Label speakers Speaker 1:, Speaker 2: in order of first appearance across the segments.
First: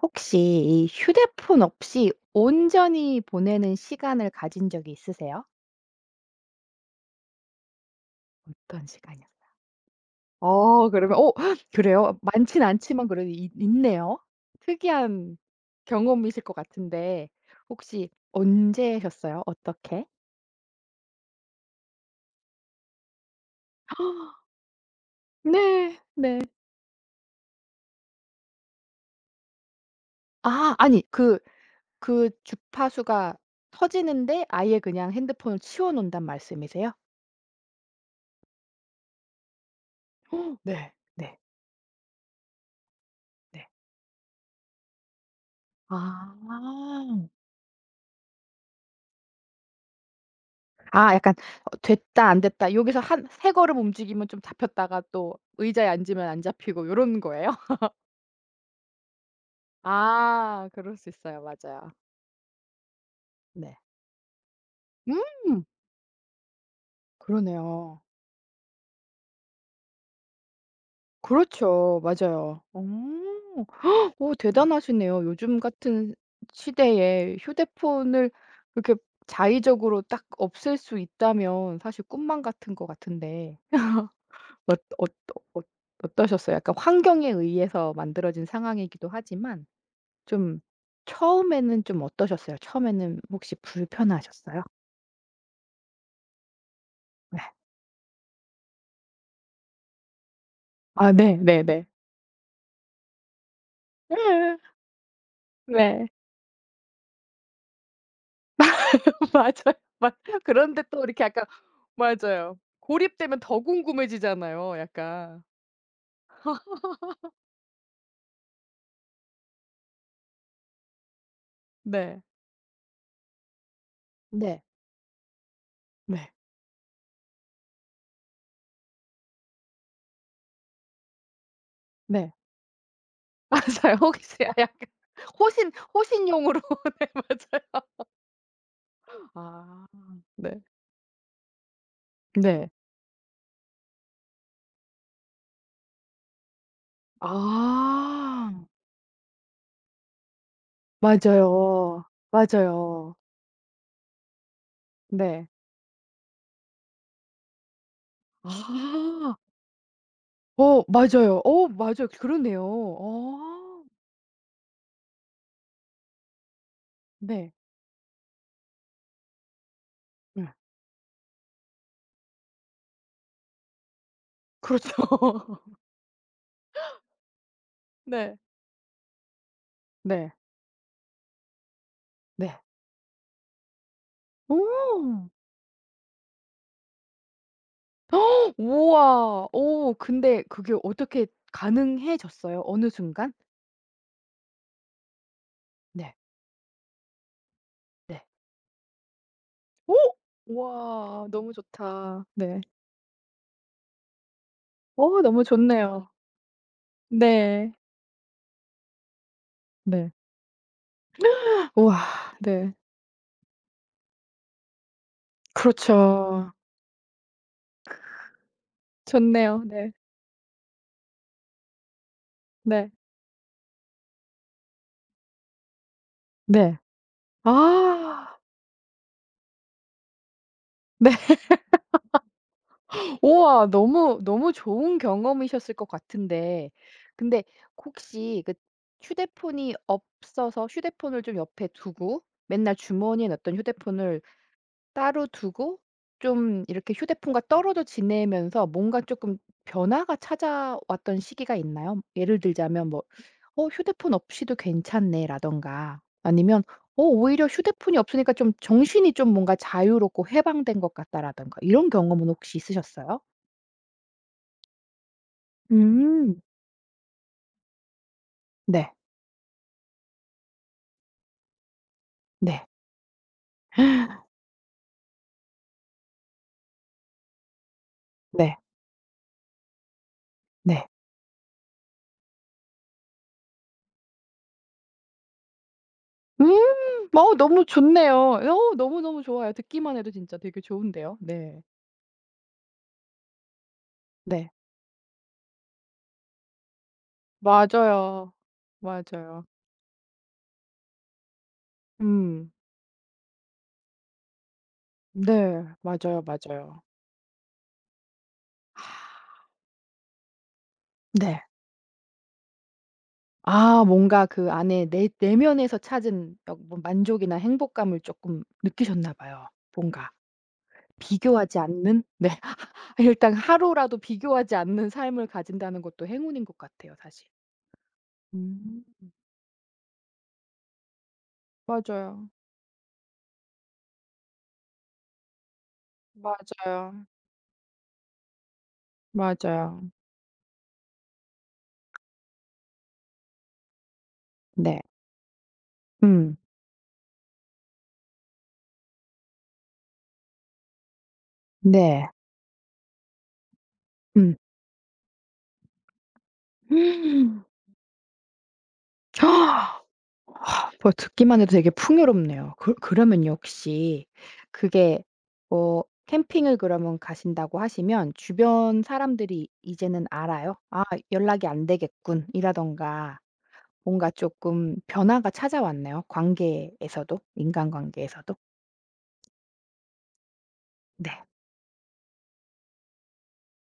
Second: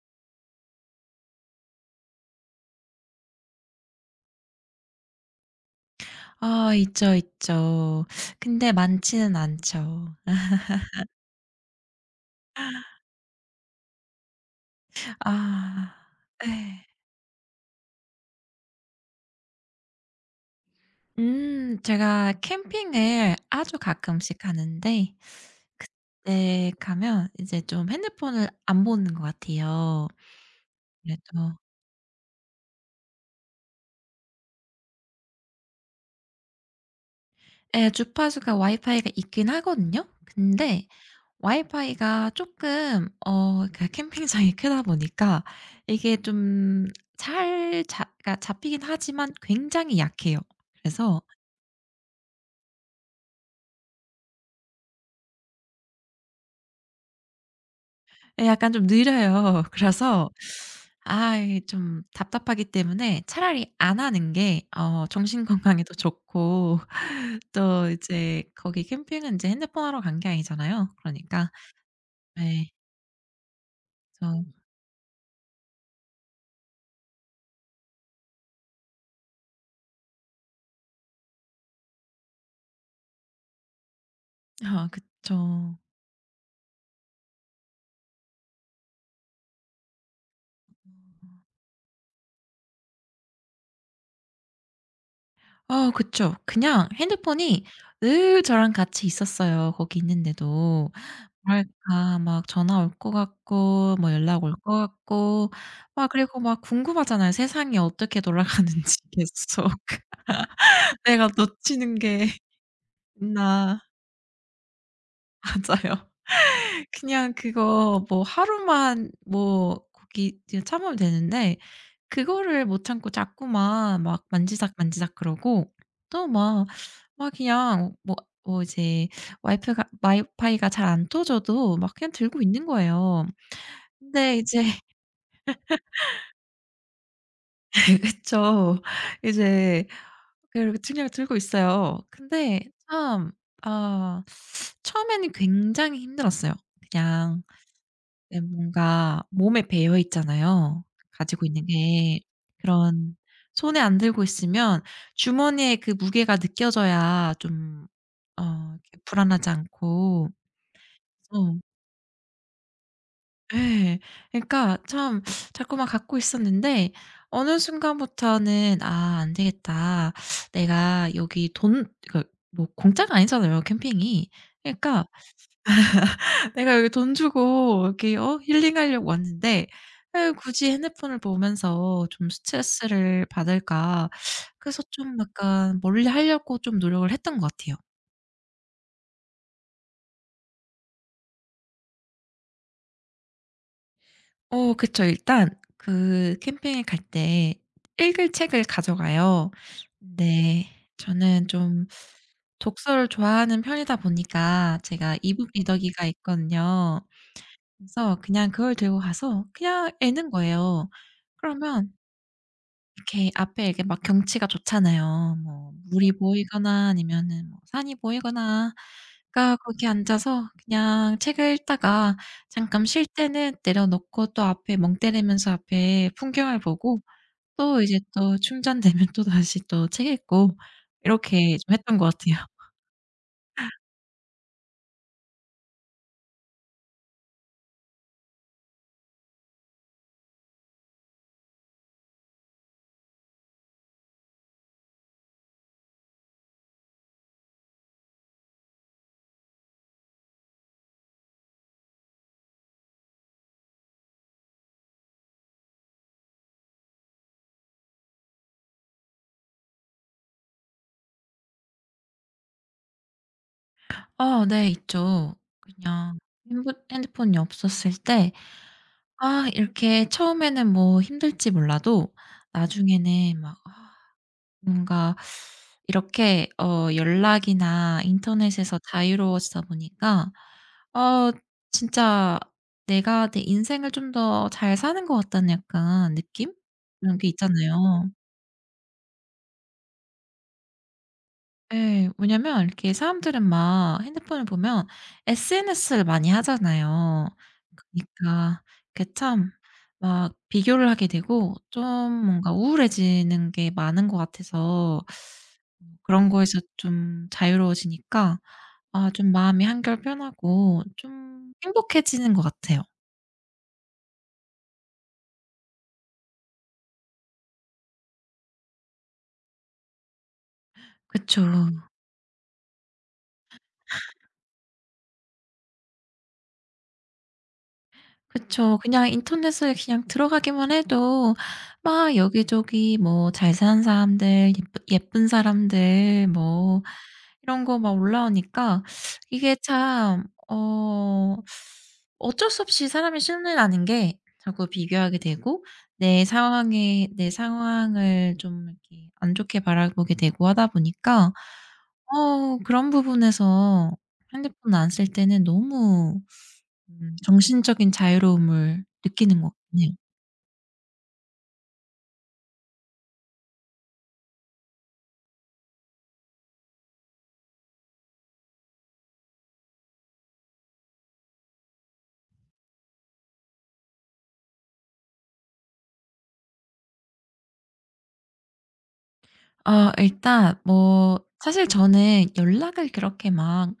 Speaker 1: 혹시 이 휴대폰 없이 온전히 보내는 시간을 가진 적이 있으세요?
Speaker 2: 아 있죠, 있죠. 근데
Speaker 1: 어떤
Speaker 2: 많지는
Speaker 1: 시간이었어요?
Speaker 2: 않죠.
Speaker 1: 그러면 그래요? 많진 않지만 그래도 있 있네요. 특이한
Speaker 2: 아,
Speaker 1: 경험이실 것
Speaker 2: 예.
Speaker 1: 같은데 혹시 언제셨어요? 어떻게?
Speaker 2: 제가 캠핑을 아주 가끔씩 가 는데
Speaker 1: 네. 네.
Speaker 2: 네, 가면 이제 좀 핸드폰을 안 보는 것 같아요.
Speaker 1: 아 아니 그
Speaker 2: 그래도,
Speaker 1: 주파수가 터지는데 아예 그냥 핸드폰을 치워 놓는단 말씀이세요?
Speaker 2: 예, 주파수가 와이파이가 있긴 하거든요. 근데
Speaker 1: 네. 네.
Speaker 2: 와이파이가 쪼끔
Speaker 1: 네.
Speaker 2: 그 캠핑장이 크다 보니까 이게 좀
Speaker 1: 아.
Speaker 2: 잘 잡 그러니까 잡히긴 하지만 굉장히 약해요.
Speaker 1: 아
Speaker 2: 그래서,
Speaker 1: 약간 '됐다. 안 됐다.' 여기서 한 세 걸음 움직이면 좀 잡혔다가 또 의자에 앉으면 안 잡히고 요런 거예요?
Speaker 2: 예, 약간 좀 느려요. 그래서
Speaker 1: 아 그럴 수 있어요.
Speaker 2: 이게
Speaker 1: 맞아요.
Speaker 2: 좀 답답하기 때문에 차라리
Speaker 1: 네.
Speaker 2: 안 하는 게 정신
Speaker 1: 음,
Speaker 2: 건강에도 좋고, 또
Speaker 1: 그러네요.
Speaker 2: 이제 거기 캠핑은 이제 핸드폰 하러 간 게 아니잖아요. 그러니까,
Speaker 1: 그렇죠. 맞아요.
Speaker 2: 네.
Speaker 1: 어. 어
Speaker 2: 그래서,
Speaker 1: 대단하시네요. 요즘 같은 시대에 휴대폰을 이렇게 자의적으로 딱 없앨 수 있다면 사실 꿈만 같은 것 같은데 어 어 어
Speaker 2: 그쵸.
Speaker 1: 어떠셨어요? 약간 환경에 의해서 만들어진 상황이기도 하지만 좀 처음에는 좀 어떠셨어요? 처음에는 혹시 불편하셨어요?
Speaker 2: 그쵸. 그냥
Speaker 1: 네.
Speaker 2: 핸드폰이 늘 저랑 같이 있었어요, 거기 있는데도.
Speaker 1: 아 네,
Speaker 2: 뭐
Speaker 1: 네네.
Speaker 2: 까막 전화 올 것 같고, 뭐 연락 올
Speaker 1: 예.
Speaker 2: 것 같고, 막,
Speaker 1: 네.
Speaker 2: 그리고 막 궁금하잖아요. 세상이 어떻게 돌아가는지 계속.
Speaker 1: 맞아요. 맞 그런데 또 이렇게
Speaker 2: '내가
Speaker 1: 약간
Speaker 2: 놓치는 게
Speaker 1: 맞아요. 고립되면 더
Speaker 2: 있나.'
Speaker 1: 궁금해지잖아요 약간.
Speaker 2: 맞아요. 그냥 그거 뭐 하루만, 뭐 거기 이제 참으면 되는데,
Speaker 1: 네.
Speaker 2: 그거를 못 참고 자꾸만 막
Speaker 1: 네.
Speaker 2: 만지작 만지작 그러고, 또
Speaker 1: 네.
Speaker 2: 막 그냥 뭐 이제 와이프가 와이파이가 잘 안 터져도 막 그냥
Speaker 1: 네.
Speaker 2: 들고 있는 거예요.
Speaker 1: 맞아요.
Speaker 2: 근데
Speaker 1: 혹시 아
Speaker 2: 이제
Speaker 1: 약간 호신용으로 네 맞아요.
Speaker 2: 그쵸. 이제
Speaker 1: 아 네.
Speaker 2: 그렇게 책을 들고 있어요. 근데
Speaker 1: 네.
Speaker 2: 참, 아 처음에는 굉장히 힘들었어요. 그냥, 내,
Speaker 1: 아
Speaker 2: 뭔가 몸에 배어 있잖아요, 가지고 있는
Speaker 1: 맞아요.
Speaker 2: 게.
Speaker 1: 맞아요.
Speaker 2: 그런, 손에 안 들고 있으면
Speaker 1: 네.
Speaker 2: 주머니에 그 무게가 느껴져야 좀 어 이렇게
Speaker 1: 아.
Speaker 2: 불안하지 않고.
Speaker 1: 어 맞아요.
Speaker 2: 어
Speaker 1: 어 맞아요. 그러네요. 어.
Speaker 2: 예. 그러니까 참 자꾸만 갖고 있었는데,
Speaker 1: 네.
Speaker 2: 어느 순간부터는 '아, 안 되겠다.
Speaker 1: 네.
Speaker 2: 내가 여기 돈', 그러니까 뭐 공짜가 아니잖아요, 캠핑이.
Speaker 1: 그렇죠.
Speaker 2: 그러니까 '내가 여기 돈 주고 여기
Speaker 1: 네.
Speaker 2: 힐링하려고 왔는데 에
Speaker 1: 네.
Speaker 2: 굳이 핸드폰을 보면서 좀
Speaker 1: 네.
Speaker 2: 스트레스를 받을까.' 그래서 좀
Speaker 1: 오.
Speaker 2: 약간 멀리하려고 좀 노력을 했던 것 같아요.
Speaker 1: 우와. 오 근데 그게 어떻게 가능해졌어요? 어느 순간?
Speaker 2: 그쵸. 일단,
Speaker 1: 네.
Speaker 2: 그 캠핑에 갈 때
Speaker 1: 네.
Speaker 2: 읽을 책을 가져가요.
Speaker 1: 오.
Speaker 2: 네.
Speaker 1: 우와.
Speaker 2: 저는
Speaker 1: 너무
Speaker 2: 좀
Speaker 1: 좋다. 네.
Speaker 2: 독서를 좋아하는 편이다 보니까 제가
Speaker 1: 어 너무
Speaker 2: 이북 리더기가
Speaker 1: 좋네요.
Speaker 2: 있거든요.
Speaker 1: 네.
Speaker 2: 그래서 그냥 그걸 들고 가서 그냥
Speaker 1: 네.
Speaker 2: 읽는 거예요. 그러면
Speaker 1: 우와. 네.
Speaker 2: 이렇게 앞에 이렇게 막 경치가 좋잖아요. 뭐 물이
Speaker 1: 그렇죠.
Speaker 2: 보이거나, 아니면은 뭐 산이 보이거나. 그러니까
Speaker 1: 좋네요.
Speaker 2: 거기
Speaker 1: 네.
Speaker 2: 앉아서 그냥 책을 읽다가 잠깐
Speaker 1: 네.
Speaker 2: 쉴 때는 내려놓고, 또 앞에 멍 때리면서 앞에 풍경을
Speaker 1: 네.
Speaker 2: 보고, 또 이제 또
Speaker 1: 아.
Speaker 2: 충전되면 또다시 또 책 읽고,
Speaker 1: 네.
Speaker 2: 이렇게 좀 했던 것 같아요.
Speaker 1: 우와. 너무 너무 좋은 경험이셨을 것 같은데 근데 혹시 그 휴대폰이 없어서 휴대폰을 좀 옆에 두고 맨날 주머니에 넣었던 휴대폰을 따로 두고 좀 이렇게 휴대폰과 떨어져 지내면서 뭔가 조금 변화가 찾아왔던 시기가 있나요? 예를 들자면 뭐 '어 휴대폰 없이도 괜찮네.'라든가 아니면 '어 오히려 휴대폰이 없으니까 좀 정신이 좀 뭔가 자유롭고 해방된 것 같다.'라든가 이런 경험은 혹시 있으셨어요?
Speaker 2: 네, 있죠. 그냥
Speaker 1: 음.
Speaker 2: 핸부 핸드폰이 없었을 때,
Speaker 1: 네.
Speaker 2: 이렇게 처음에는 뭐 힘들지 몰라도
Speaker 1: 네.
Speaker 2: 나중에는 막 '아, 뭔가 이렇게 연락이나
Speaker 1: 네.
Speaker 2: 인터넷에서 자유로워지다 보니까
Speaker 1: 네.
Speaker 2: 어 진짜 내가 내 인생을 좀 더 잘 사는 것 같다'는 약간 느낌?
Speaker 1: 음.
Speaker 2: 그런 게
Speaker 1: 어 너무
Speaker 2: 있잖아요.
Speaker 1: 좋네요. 어 너무너무 좋아요. 듣기만 해도 진짜 되게 좋은데요. 네.
Speaker 2: 예. 왜냐면 이렇게 사람들은 막 핸드폰을
Speaker 1: 네.
Speaker 2: 보면 SNS를 많이 하잖아요.
Speaker 1: 맞아요.
Speaker 2: 그니까 그게
Speaker 1: 맞아요.
Speaker 2: 참 막 비교를 하게 되고, 좀
Speaker 1: 음.
Speaker 2: 뭔가 우울해지는 게 많은 것 같아서,
Speaker 1: 네. 맞아요,
Speaker 2: 그런 거에서
Speaker 1: 맞아요.
Speaker 2: 좀 자유로워지니까 좀 마음이 한결 편하고
Speaker 1: 네.
Speaker 2: 좀 행복해지는 것 같아요.
Speaker 1: 아 뭔가 그 안에 내 내면에서 찾은 어 뭐 만족이나 행복감을 쪼끔 느끼셨나 봐요. 뭔가
Speaker 2: 그쵸.
Speaker 1: 비교하지 않는 네. 일단 하루라도 비교하지 않는 삶을 가진다는 것도 행운인 것 같아요 사실.
Speaker 2: 그쵸.
Speaker 1: 음.
Speaker 2: 그냥 인터넷에 그냥 들어가기만 해도 막
Speaker 1: 맞아요.
Speaker 2: 여기저기 뭐 잘 사는 사람들, 예쁘 예쁜 사람들, 뭐
Speaker 1: 맞아요.
Speaker 2: 이런 거 막 올라오니까, 이게
Speaker 1: 맞아요.
Speaker 2: 참, 어 어쩔 수 없이 사람이 심리라는 게 자꾸
Speaker 1: 네.
Speaker 2: 비교하게 되고, 내
Speaker 1: 음.
Speaker 2: 상황에 내 상황을 좀 이렇게 안 좋게 바라보게 되고 하다 보니까,
Speaker 1: 네.
Speaker 2: 그런 부분에서
Speaker 1: 음.
Speaker 2: 핸드폰 안 쓸 때는 너무, 정신적인 자유로움을 느끼는 것 같네요.
Speaker 1: 뭐 듣기만 해도 되게 풍요롭네요. 그러면 역시 그게 뭐 캠핑을 그러면 가신다고 하시면 주변 사람들이 이제는 알아요? '아 연락이 안 되겠군.' 이라든가 뭔가 조금 변화가 찾아왔네요 관계에서도? 인간관계에서도?
Speaker 2: 일단, 뭐
Speaker 1: 네.
Speaker 2: 사실 저는 연락을 그렇게 막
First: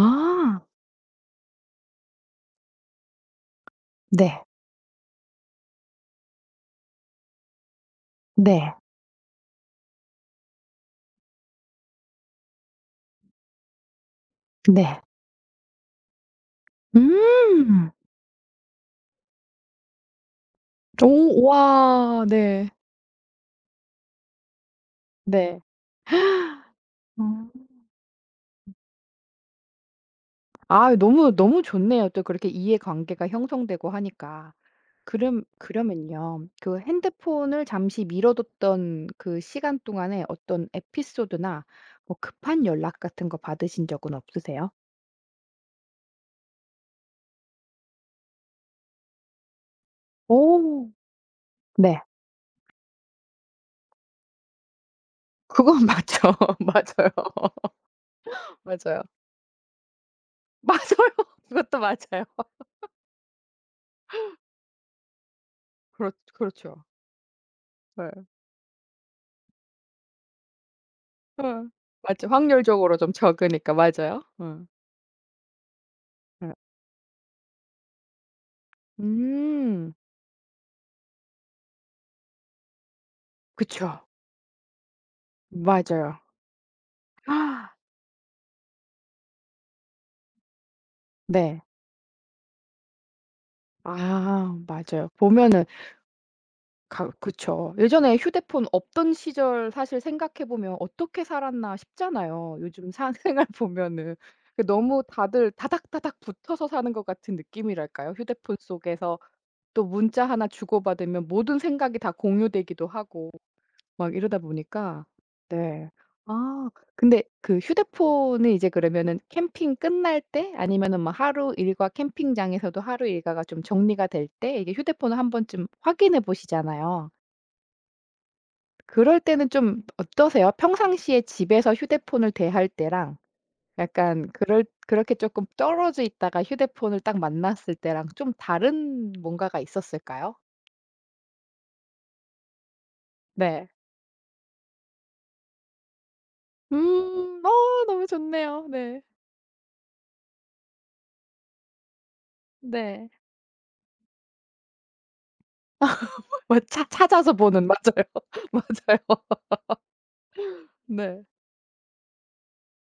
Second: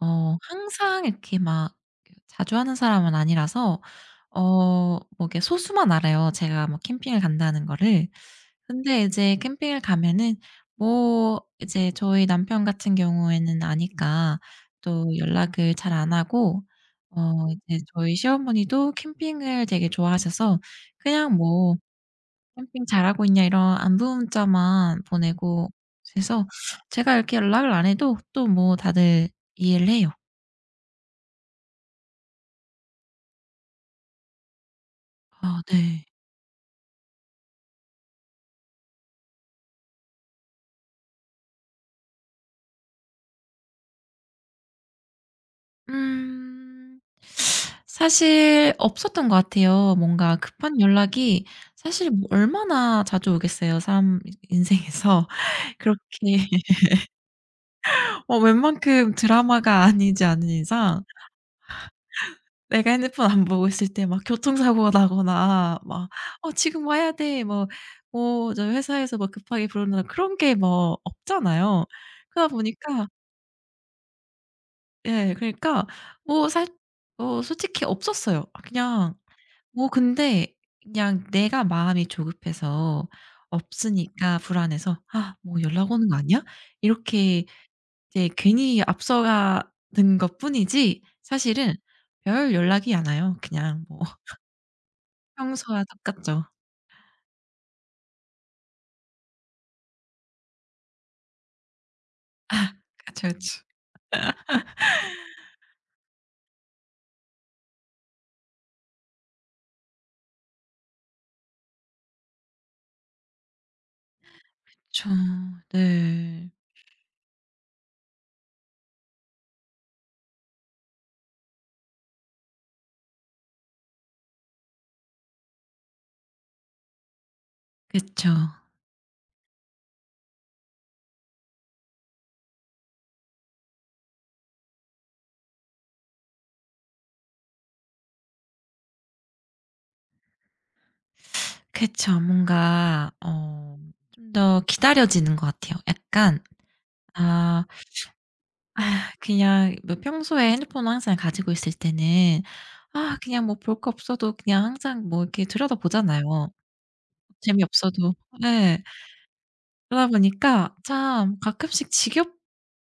Speaker 2: 항상 이렇게 막 그 자주 하는 사람은 아니라서,
Speaker 1: 네.
Speaker 2: 뭐 이게 소수만 알아요, 제가 뭐 캠핑을 간다는 거를.
Speaker 1: 네.
Speaker 2: 근데 이제 캠핑을 가면은 뭐 이제 저희 남편 같은 경우에는 아니까
Speaker 1: 네.
Speaker 2: 또 연락을 잘 안 하고, 이제
Speaker 1: 음.
Speaker 2: 저희 시어머니도 캠핑을 되게 좋아하셔서 그냥
Speaker 1: 오
Speaker 2: 뭐
Speaker 1: 와 네.
Speaker 2: 캠핑 잘하고 있냐 이런 안부 문자만
Speaker 1: 네.
Speaker 2: 보내고, 그래서 제가 이렇게
Speaker 1: 음.
Speaker 2: 연락을 안 해도 또 뭐 다들 이해를 해요.
Speaker 1: 아 너무 너무 좋네요. 또 그렇게 이해관계가 형성되고 하니까. 그럼
Speaker 2: 아, 네.
Speaker 1: 그러면요. 그 핸드폰을 잠시 미뤄뒀던 그 시간 동안에 어떤 에피소드나 뭐 급한 연락 같은 거 받으신 적은 없으세요?
Speaker 2: 음. 사실 없었던 것 같아요. 뭔가 급한
Speaker 1: 오.
Speaker 2: 연락이,
Speaker 1: 네.
Speaker 2: 사실 뭐 얼마나 자주 오겠어요, 사람 인생에서.
Speaker 1: 그건 맞죠.
Speaker 2: 그렇게.
Speaker 1: 맞아요. 맞아요.
Speaker 2: 웬만큼 드라마가 아니지 않은 이상
Speaker 1: 맞아요. 그것도 맞아요.
Speaker 2: 내가 핸드폰 안 보고 있을 때 막 교통사고가 나거나 막 "어
Speaker 1: 그렇죠.
Speaker 2: 지금 와야 돼.", 뭐
Speaker 1: 예.
Speaker 2: 뭐 저 회사에서 뭐 급하게 부르거나, 그런 게 뭐
Speaker 1: 어
Speaker 2: 없잖아요.
Speaker 1: 맞죠.
Speaker 2: 그러다
Speaker 1: 확률적으로
Speaker 2: 보니까,
Speaker 1: 좀 적으니까. 맞아요. 예.
Speaker 2: 예. 그러니까 뭐
Speaker 1: 예.
Speaker 2: 살 뭐 솔직히 없었어요. 그냥 뭐,
Speaker 1: 음.
Speaker 2: 근데 그냥 내가 마음이 조급해서,
Speaker 1: 그쵸.
Speaker 2: 없으니까 불안해서 '아, 뭐 연락 오는 거
Speaker 1: 맞아요.
Speaker 2: 아니야?' 이렇게
Speaker 1: 아
Speaker 2: 이제 괜히 앞서가는 것뿐이지,
Speaker 1: 네.
Speaker 2: 사실은 별 연락이 안 와요. 그냥 뭐
Speaker 1: 아 맞아요. 보면은
Speaker 2: 평소와 똑같죠.
Speaker 1: 가 그쵸. 예전에 휴대폰 없던 시절 사실 생각해 보면 '어떻게 살았나.' 싶잖아요. 요즘 사
Speaker 2: 그쵸,
Speaker 1: 생활
Speaker 2: 그쵸.
Speaker 1: 보면은. 그 너무 다들 다닥다닥 붙어서 사는 것 같은 느낌이랄까요? 휴대폰 속에서 또 문자 하나 주고받으면 모든 생각이 다 공유되기도 하고. 막 이러다 보니까
Speaker 2: 그쵸.
Speaker 1: 네.
Speaker 2: 네.
Speaker 1: 아 근데 그 휴대폰은 이제 그러면은 캠핑 끝날 때 아니면은 뭐 하루 일과 캠핑장에서도 하루 일과가 좀 정리가 될 때 이게 휴대폰을 한 번쯤 확인해 보시잖아요.
Speaker 2: 그쵸.
Speaker 1: 그럴 때는 좀 어떠세요? 평상시에 집에서 휴대폰을 대할 때랑 약간 그럴 그렇게 조금 떨어져 있다가 휴대폰을 딱 만났을 때랑 좀 다른 뭔가가 있었을까요?
Speaker 2: 그쵸. 뭔가
Speaker 1: 네.
Speaker 2: 좀 더 기다려지는 것 같아요, 약간.
Speaker 1: 음. 어
Speaker 2: 아
Speaker 1: 너무 좋네요. 네.
Speaker 2: 그냥 뭐 평소에 핸드폰을 항상 가지고 있을 때는,
Speaker 1: 네.
Speaker 2: 그냥 뭐 볼 거 없어도 그냥 항상 뭐 이렇게 들여다보잖아요,
Speaker 1: 왜 차 찾아서 보는 맞아요.
Speaker 2: 재미없어도. 네.
Speaker 1: 맞아요.
Speaker 2: 그러다 보니까
Speaker 1: 네.
Speaker 2: 참, 가끔씩 지겹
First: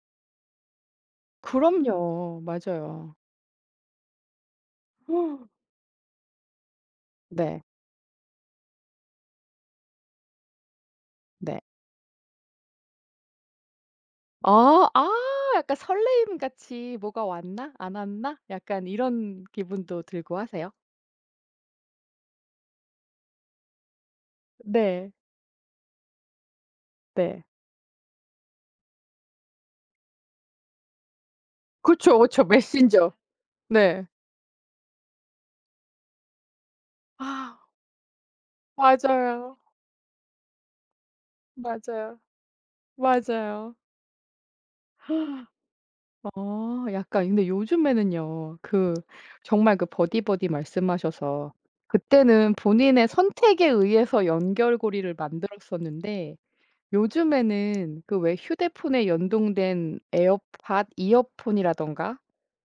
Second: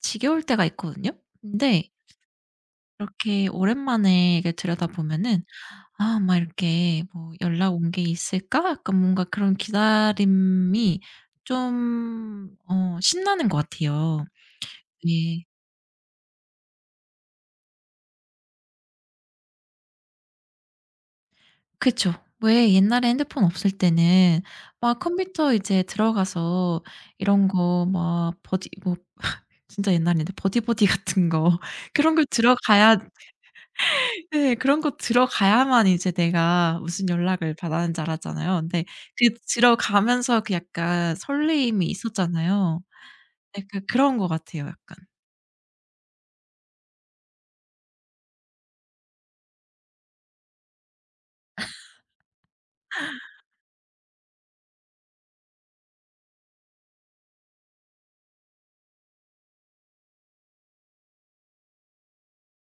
Speaker 2: 지겨울 때가 있거든요. 근데
Speaker 1: 그럼요. 맞아요.
Speaker 2: 이렇게 오랜만에 이게 들여다보면은, '아, 막 이렇게 뭐
Speaker 1: 네.
Speaker 2: 연락 온 게 있을까?', 약간 뭔가 그런 기다림이
Speaker 1: 네.
Speaker 2: 좀 신나는 것 같아요.
Speaker 1: 어 아
Speaker 2: 네.
Speaker 1: 약간 설레임 같이 '뭐가 왔나? 안 왔나?' 약간 이런 기분도 들고 하세요?
Speaker 2: 그쵸. 왜, 옛날에 핸드폰 없을 때는 막
Speaker 1: 네.
Speaker 2: 컴퓨터 이제 들어가서
Speaker 1: 네.
Speaker 2: 이런 거, 막 버디 뭐 진짜 옛날인데, 버디버디 같은 거
Speaker 1: 그
Speaker 2: 그런
Speaker 1: 죠그
Speaker 2: 걸
Speaker 1: 죠
Speaker 2: 들어가야
Speaker 1: 메신저. 네.
Speaker 2: 네, 그런 거 들어가야만 이제 내가 무슨 연락을
Speaker 1: 아
Speaker 2: 받았는지 알았잖아요. 근데 그
Speaker 1: 맞아요.
Speaker 2: 들어가면서 그 약간 설레임이
Speaker 1: 맞아요.
Speaker 2: 있었잖아요.
Speaker 1: 맞아요.
Speaker 2: 약간 그런 것 같아요, 약간.
Speaker 1: 어 약간 근데 요즘에는요. 그 정말 그 버디버디 말씀하셔서 그때는 본인의 선택에 의해서 연결고리를 만들었었는데 요즘에는 그 왜 휴대폰에 연동된 에어팟, 이어폰이라든가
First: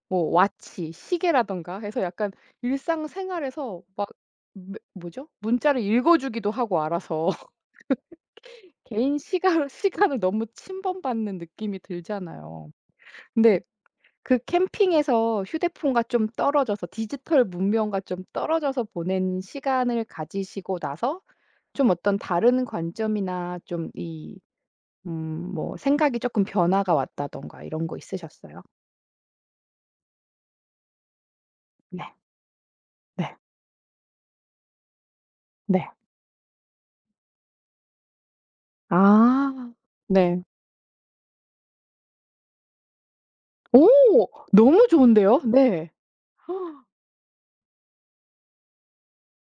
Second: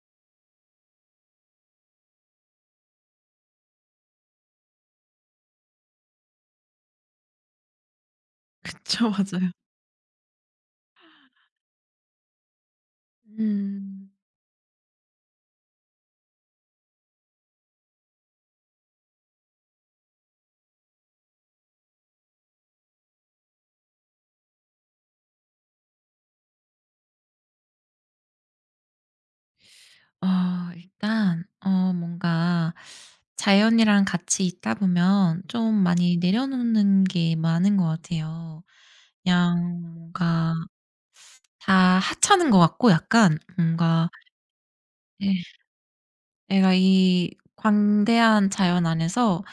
Speaker 1: 뭐 와치, 시계라든가 해서 약간 일상생활에서 막 매- 뭐죠? 문자를 읽어 주기도 하고 알아서
Speaker 2: 그쵸.
Speaker 1: 개인
Speaker 2: 맞아요.
Speaker 1: 시간을 너무 침범받는 느낌이 들잖아요. 근데
Speaker 2: 음.
Speaker 1: 그 캠핑에서 휴대폰과 좀 떨어져서 디지털 문명과 좀 떨어져서 보낸 시간을 가지시고 나서 좀 어떤 다른 관점이나 좀 이 뭐 생각이 쪼끔 변화가 왔다든가 이런 거 있으셨어요?
Speaker 2: 일단,
Speaker 1: 네.
Speaker 2: 뭔가
Speaker 1: 네.
Speaker 2: 자연이랑 같이 있다 보면 좀
Speaker 1: 네.
Speaker 2: 많이 내려놓는 게 많은 것 같아요.
Speaker 1: 아.
Speaker 2: 그냥
Speaker 1: 네.
Speaker 2: 뭔가 다 하찮은 것 같고, 약간
Speaker 1: 오.
Speaker 2: 뭔가.
Speaker 1: 너무 좋은데요?
Speaker 2: 예.
Speaker 1: 네.
Speaker 2: 내가 이 광대한 자연 안에서,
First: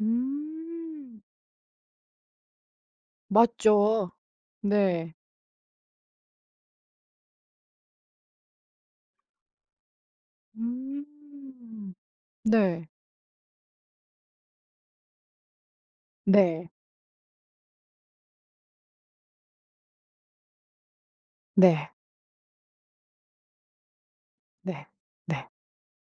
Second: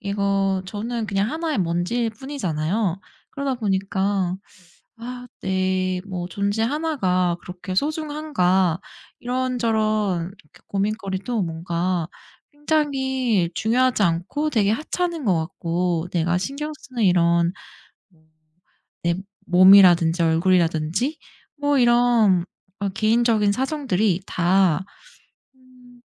Speaker 2: 이거, 저는
Speaker 1: 음.
Speaker 2: 그냥 하나의 먼지일 뿐이잖아요. 그러다
Speaker 1: 맞죠.
Speaker 2: 보니까,
Speaker 1: 네.
Speaker 2: 아, 네. 뭐 '존재 하나가 그렇게 소중한가.' 이런저런 이렇게 고민거리도
Speaker 1: 음.
Speaker 2: 뭔가
Speaker 1: 네.
Speaker 2: 굉장히 중요하지 않고 되게 하찮은 것 같고, 내가
Speaker 1: 네.
Speaker 2: 신경 쓰는 이런, 뭐 내 몸이라든지 얼굴이라든지, 뭐
Speaker 1: 네.
Speaker 2: 이런 개인적인 사정들이 다,
Speaker 1: 네. 네.
Speaker 2: 음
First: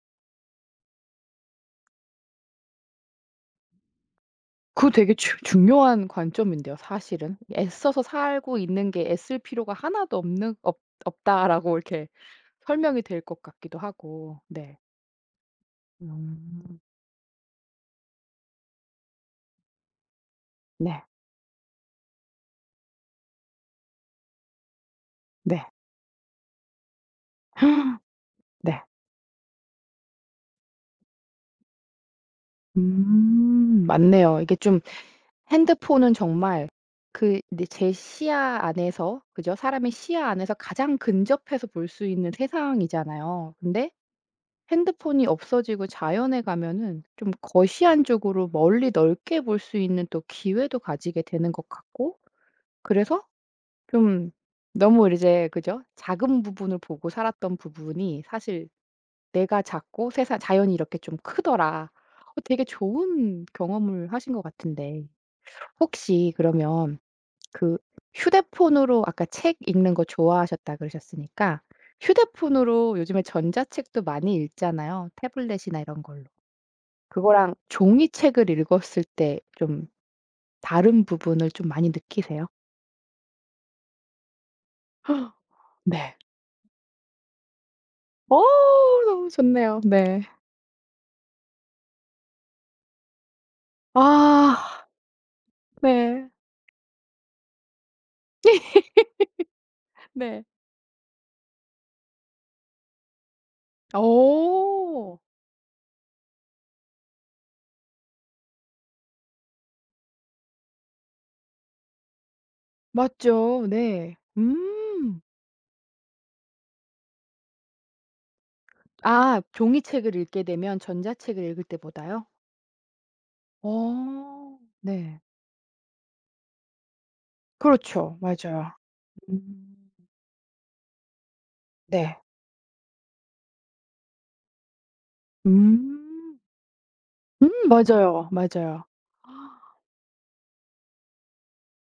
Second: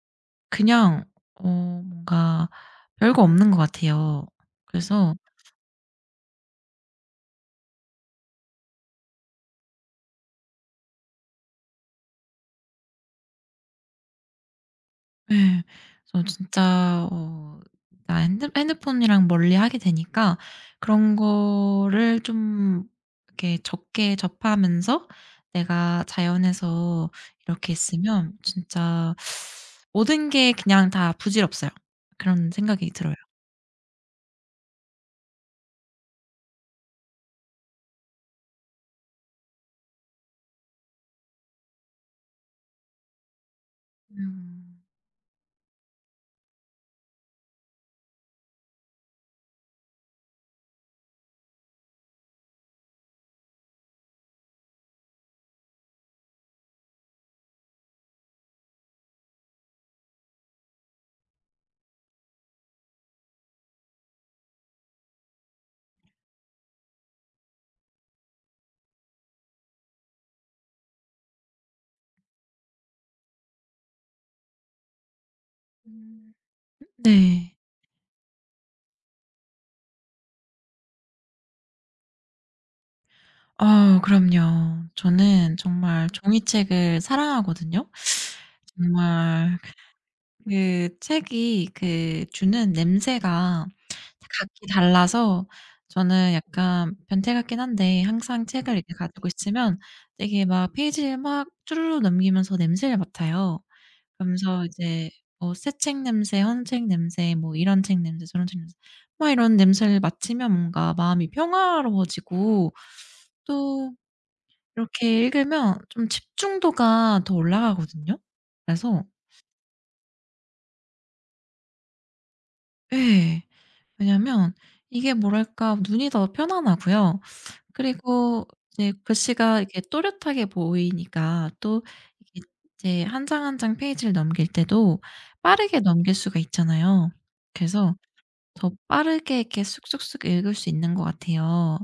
Speaker 2: 그냥 뭔가 별거 없는 것 같아요.
Speaker 1: 그 되게
Speaker 2: 그래서,
Speaker 1: 주 중요한 관점인데요 사실은. 애써서 살고 있는 게 '애쓸 필요가 하나도 없는 없 없다.'라고 이렇게 설명이 될 것 같기도 하고. 네.
Speaker 2: 예. 그래서
Speaker 1: 음.
Speaker 2: 진짜 나, 핸드폰이랑 멀리하게 되니까
Speaker 1: 네.
Speaker 2: 그런 거를 좀 이렇게 적게 접하면서
Speaker 1: 네.
Speaker 2: 내가 자연에서 이렇게 있으면
Speaker 1: 네.
Speaker 2: 진짜 모든 게 그냥 다 부질없어요. 그런 생각이 들어요.
Speaker 1: 음. 맞네요. 이게 좀 핸드폰은 정말 그제제 시야 안에서 그죠? 사람의 시야 안에서 가장 근접해서 볼 수 있는 세상이잖아요. 근데
Speaker 2: 음.
Speaker 1: 핸드폰이 없어지고 자연에 가면은 좀 거시한 쪽으로 멀리 넓게 볼 수 있는 또 기회도 가지게 되는 것 같고 그래서 좀 너무 이제 그죠? 작은 부분을 보고 살았던 부분이 사실 '내가 작고 세상 자연이 이렇게 좀 크더라.' 어 되게 좋은 경험을 하신 것 같은데 혹시 그러면 그 휴대폰으로 아까 책 읽는 거 좋아하셨다 그러셨으니까 휴대폰으로 요즘에 전자책도 많이 읽잖아요, 태블릿이나 이런 걸로.
Speaker 2: 음. 네.
Speaker 1: 그거랑 종이책을 읽었을 때 좀 다른 부분을 좀 많이 느끼세요?
Speaker 2: 아, 그럼요. 저는 정말
Speaker 1: 네.
Speaker 2: 종이책을 사랑하거든요.
Speaker 1: 어 너무
Speaker 2: 정말
Speaker 1: 좋네요. 네.
Speaker 2: 그 책이 그 주는 냄새가 각기
Speaker 1: 아
Speaker 2: 달라서,
Speaker 1: 네.
Speaker 2: 저는 약간 변태 같긴 한데, 항상 책을 이렇게 가지고 있으면 되게
Speaker 1: 네.
Speaker 2: 막 페이지를 막 주르르 넘기면서 냄새를 맡아요. 그러면서 이제
Speaker 1: 어
Speaker 2: 뭐 새 책 냄새, 헌 책 냄새, 뭐 이런 책 냄새, 저런 책 냄새, 막 이런 냄새를 맡으면 뭔가 마음이 평화로워지고,
Speaker 1: 맞죠.
Speaker 2: 또
Speaker 1: 네. 음.
Speaker 2: 이렇게 읽으면 좀 집중도가 더 올라가거든요. 그래서.
Speaker 1: 아 종이책을 읽게 되면 전자책을 읽을 때보다요?
Speaker 2: 예. 왜냐면
Speaker 1: 어
Speaker 2: 이게,
Speaker 1: 네.
Speaker 2: 뭐랄까, 눈이 더 편안하고요.
Speaker 1: 그렇죠.
Speaker 2: 그리고
Speaker 1: 맞아요.
Speaker 2: 이제 글씨가 이렇게
Speaker 1: 음.
Speaker 2: 또렷하게 보이니까, 또
Speaker 1: 네.
Speaker 2: 이게 이제 한 장 한 장 페이지를 넘길 때도 빠르게 넘길 수가
Speaker 1: 음.
Speaker 2: 있잖아요. 그래서
Speaker 1: 맞아요,
Speaker 2: 더
Speaker 1: 맞아요.
Speaker 2: 빠르게 이렇게 쑥쑥쑥 읽을 수 있는 것 같아요.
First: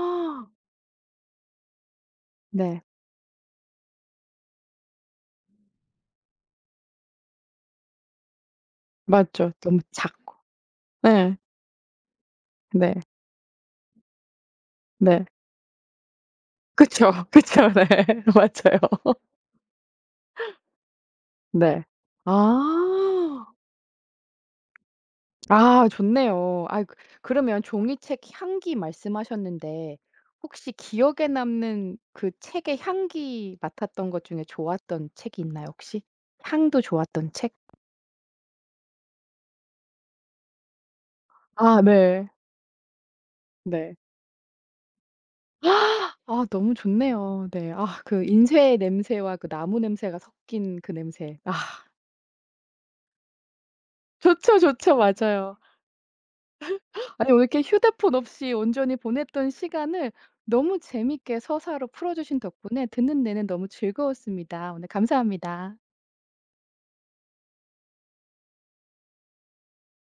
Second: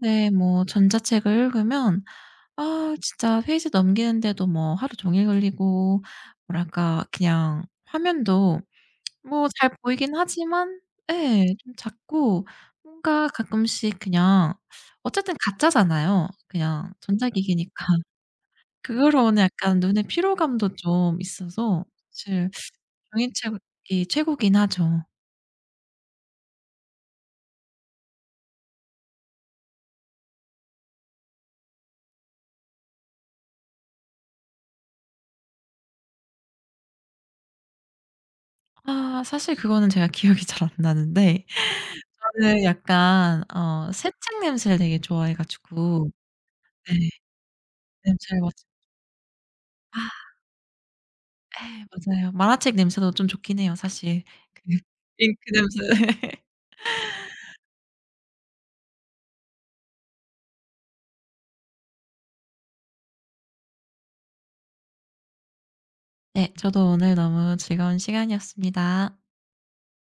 Speaker 2: 네, 뭐 전자책을 읽으면
Speaker 1: 네.
Speaker 2: 진짜 페이지 넘기는데도 뭐 하루 종일 걸리고, 뭐랄까 그냥 화면도 뭐
Speaker 1: 맞죠.
Speaker 2: 잘
Speaker 1: 너무
Speaker 2: 보이긴
Speaker 1: 작고.
Speaker 2: 하지만,
Speaker 1: 네.
Speaker 2: 예, 좀 작고
Speaker 1: 네.
Speaker 2: 뭔가 가끔씩 그냥
Speaker 1: 네.
Speaker 2: 어쨌든 가짜잖아요. 그냥
Speaker 1: 그쵸. 그쵸.
Speaker 2: 전자기기니까.
Speaker 1: 네. 맞아요.
Speaker 2: 그거로 오는 약간 눈의 피로감도 좀 있어서
Speaker 1: 네.
Speaker 2: 사실 종이
Speaker 1: 아.
Speaker 2: 책이 최고긴 하죠.
Speaker 1: 아 좋네요. 그러면 종이책 향기 말씀하셨는데 혹시 기억에 남는 그 책의 향기 맡았던 것 중에 좋았던 책이 있나요 혹시? 향도 좋았던 책?
Speaker 2: 아, 사실 그거는 제가 기억이 잘 안 나는데,
Speaker 1: 아 네.
Speaker 2: 저는 약간
Speaker 1: 네.
Speaker 2: 새 책 냄새를 되게 좋아해 가지고.
Speaker 1: 아 너무
Speaker 2: 네.
Speaker 1: 좋네요. 네. 아 그
Speaker 2: 냄새를 맡으
Speaker 1: 인쇄 냄새와 그 나무 냄새가
Speaker 2: 아
Speaker 1: 섞인 그 냄새. 아
Speaker 2: 예, 맞아요. 만화책 냄새도 좀 좋긴 해요, 사실.
Speaker 1: 좋죠,
Speaker 2: 그
Speaker 1: 좋죠.
Speaker 2: 잉크
Speaker 1: 맞아요.
Speaker 2: 냄새.
Speaker 1: 아니 오늘 이렇게 휴대폰 없이 온전히 보냈던 시간을 너무 재밌게 서사로 풀어주신 덕분에 듣는 내내 너무 즐거웠습니다. 오늘 감사합니다.
Speaker 2: 네. 저도 오늘 너무 즐거운 시간이었습니다.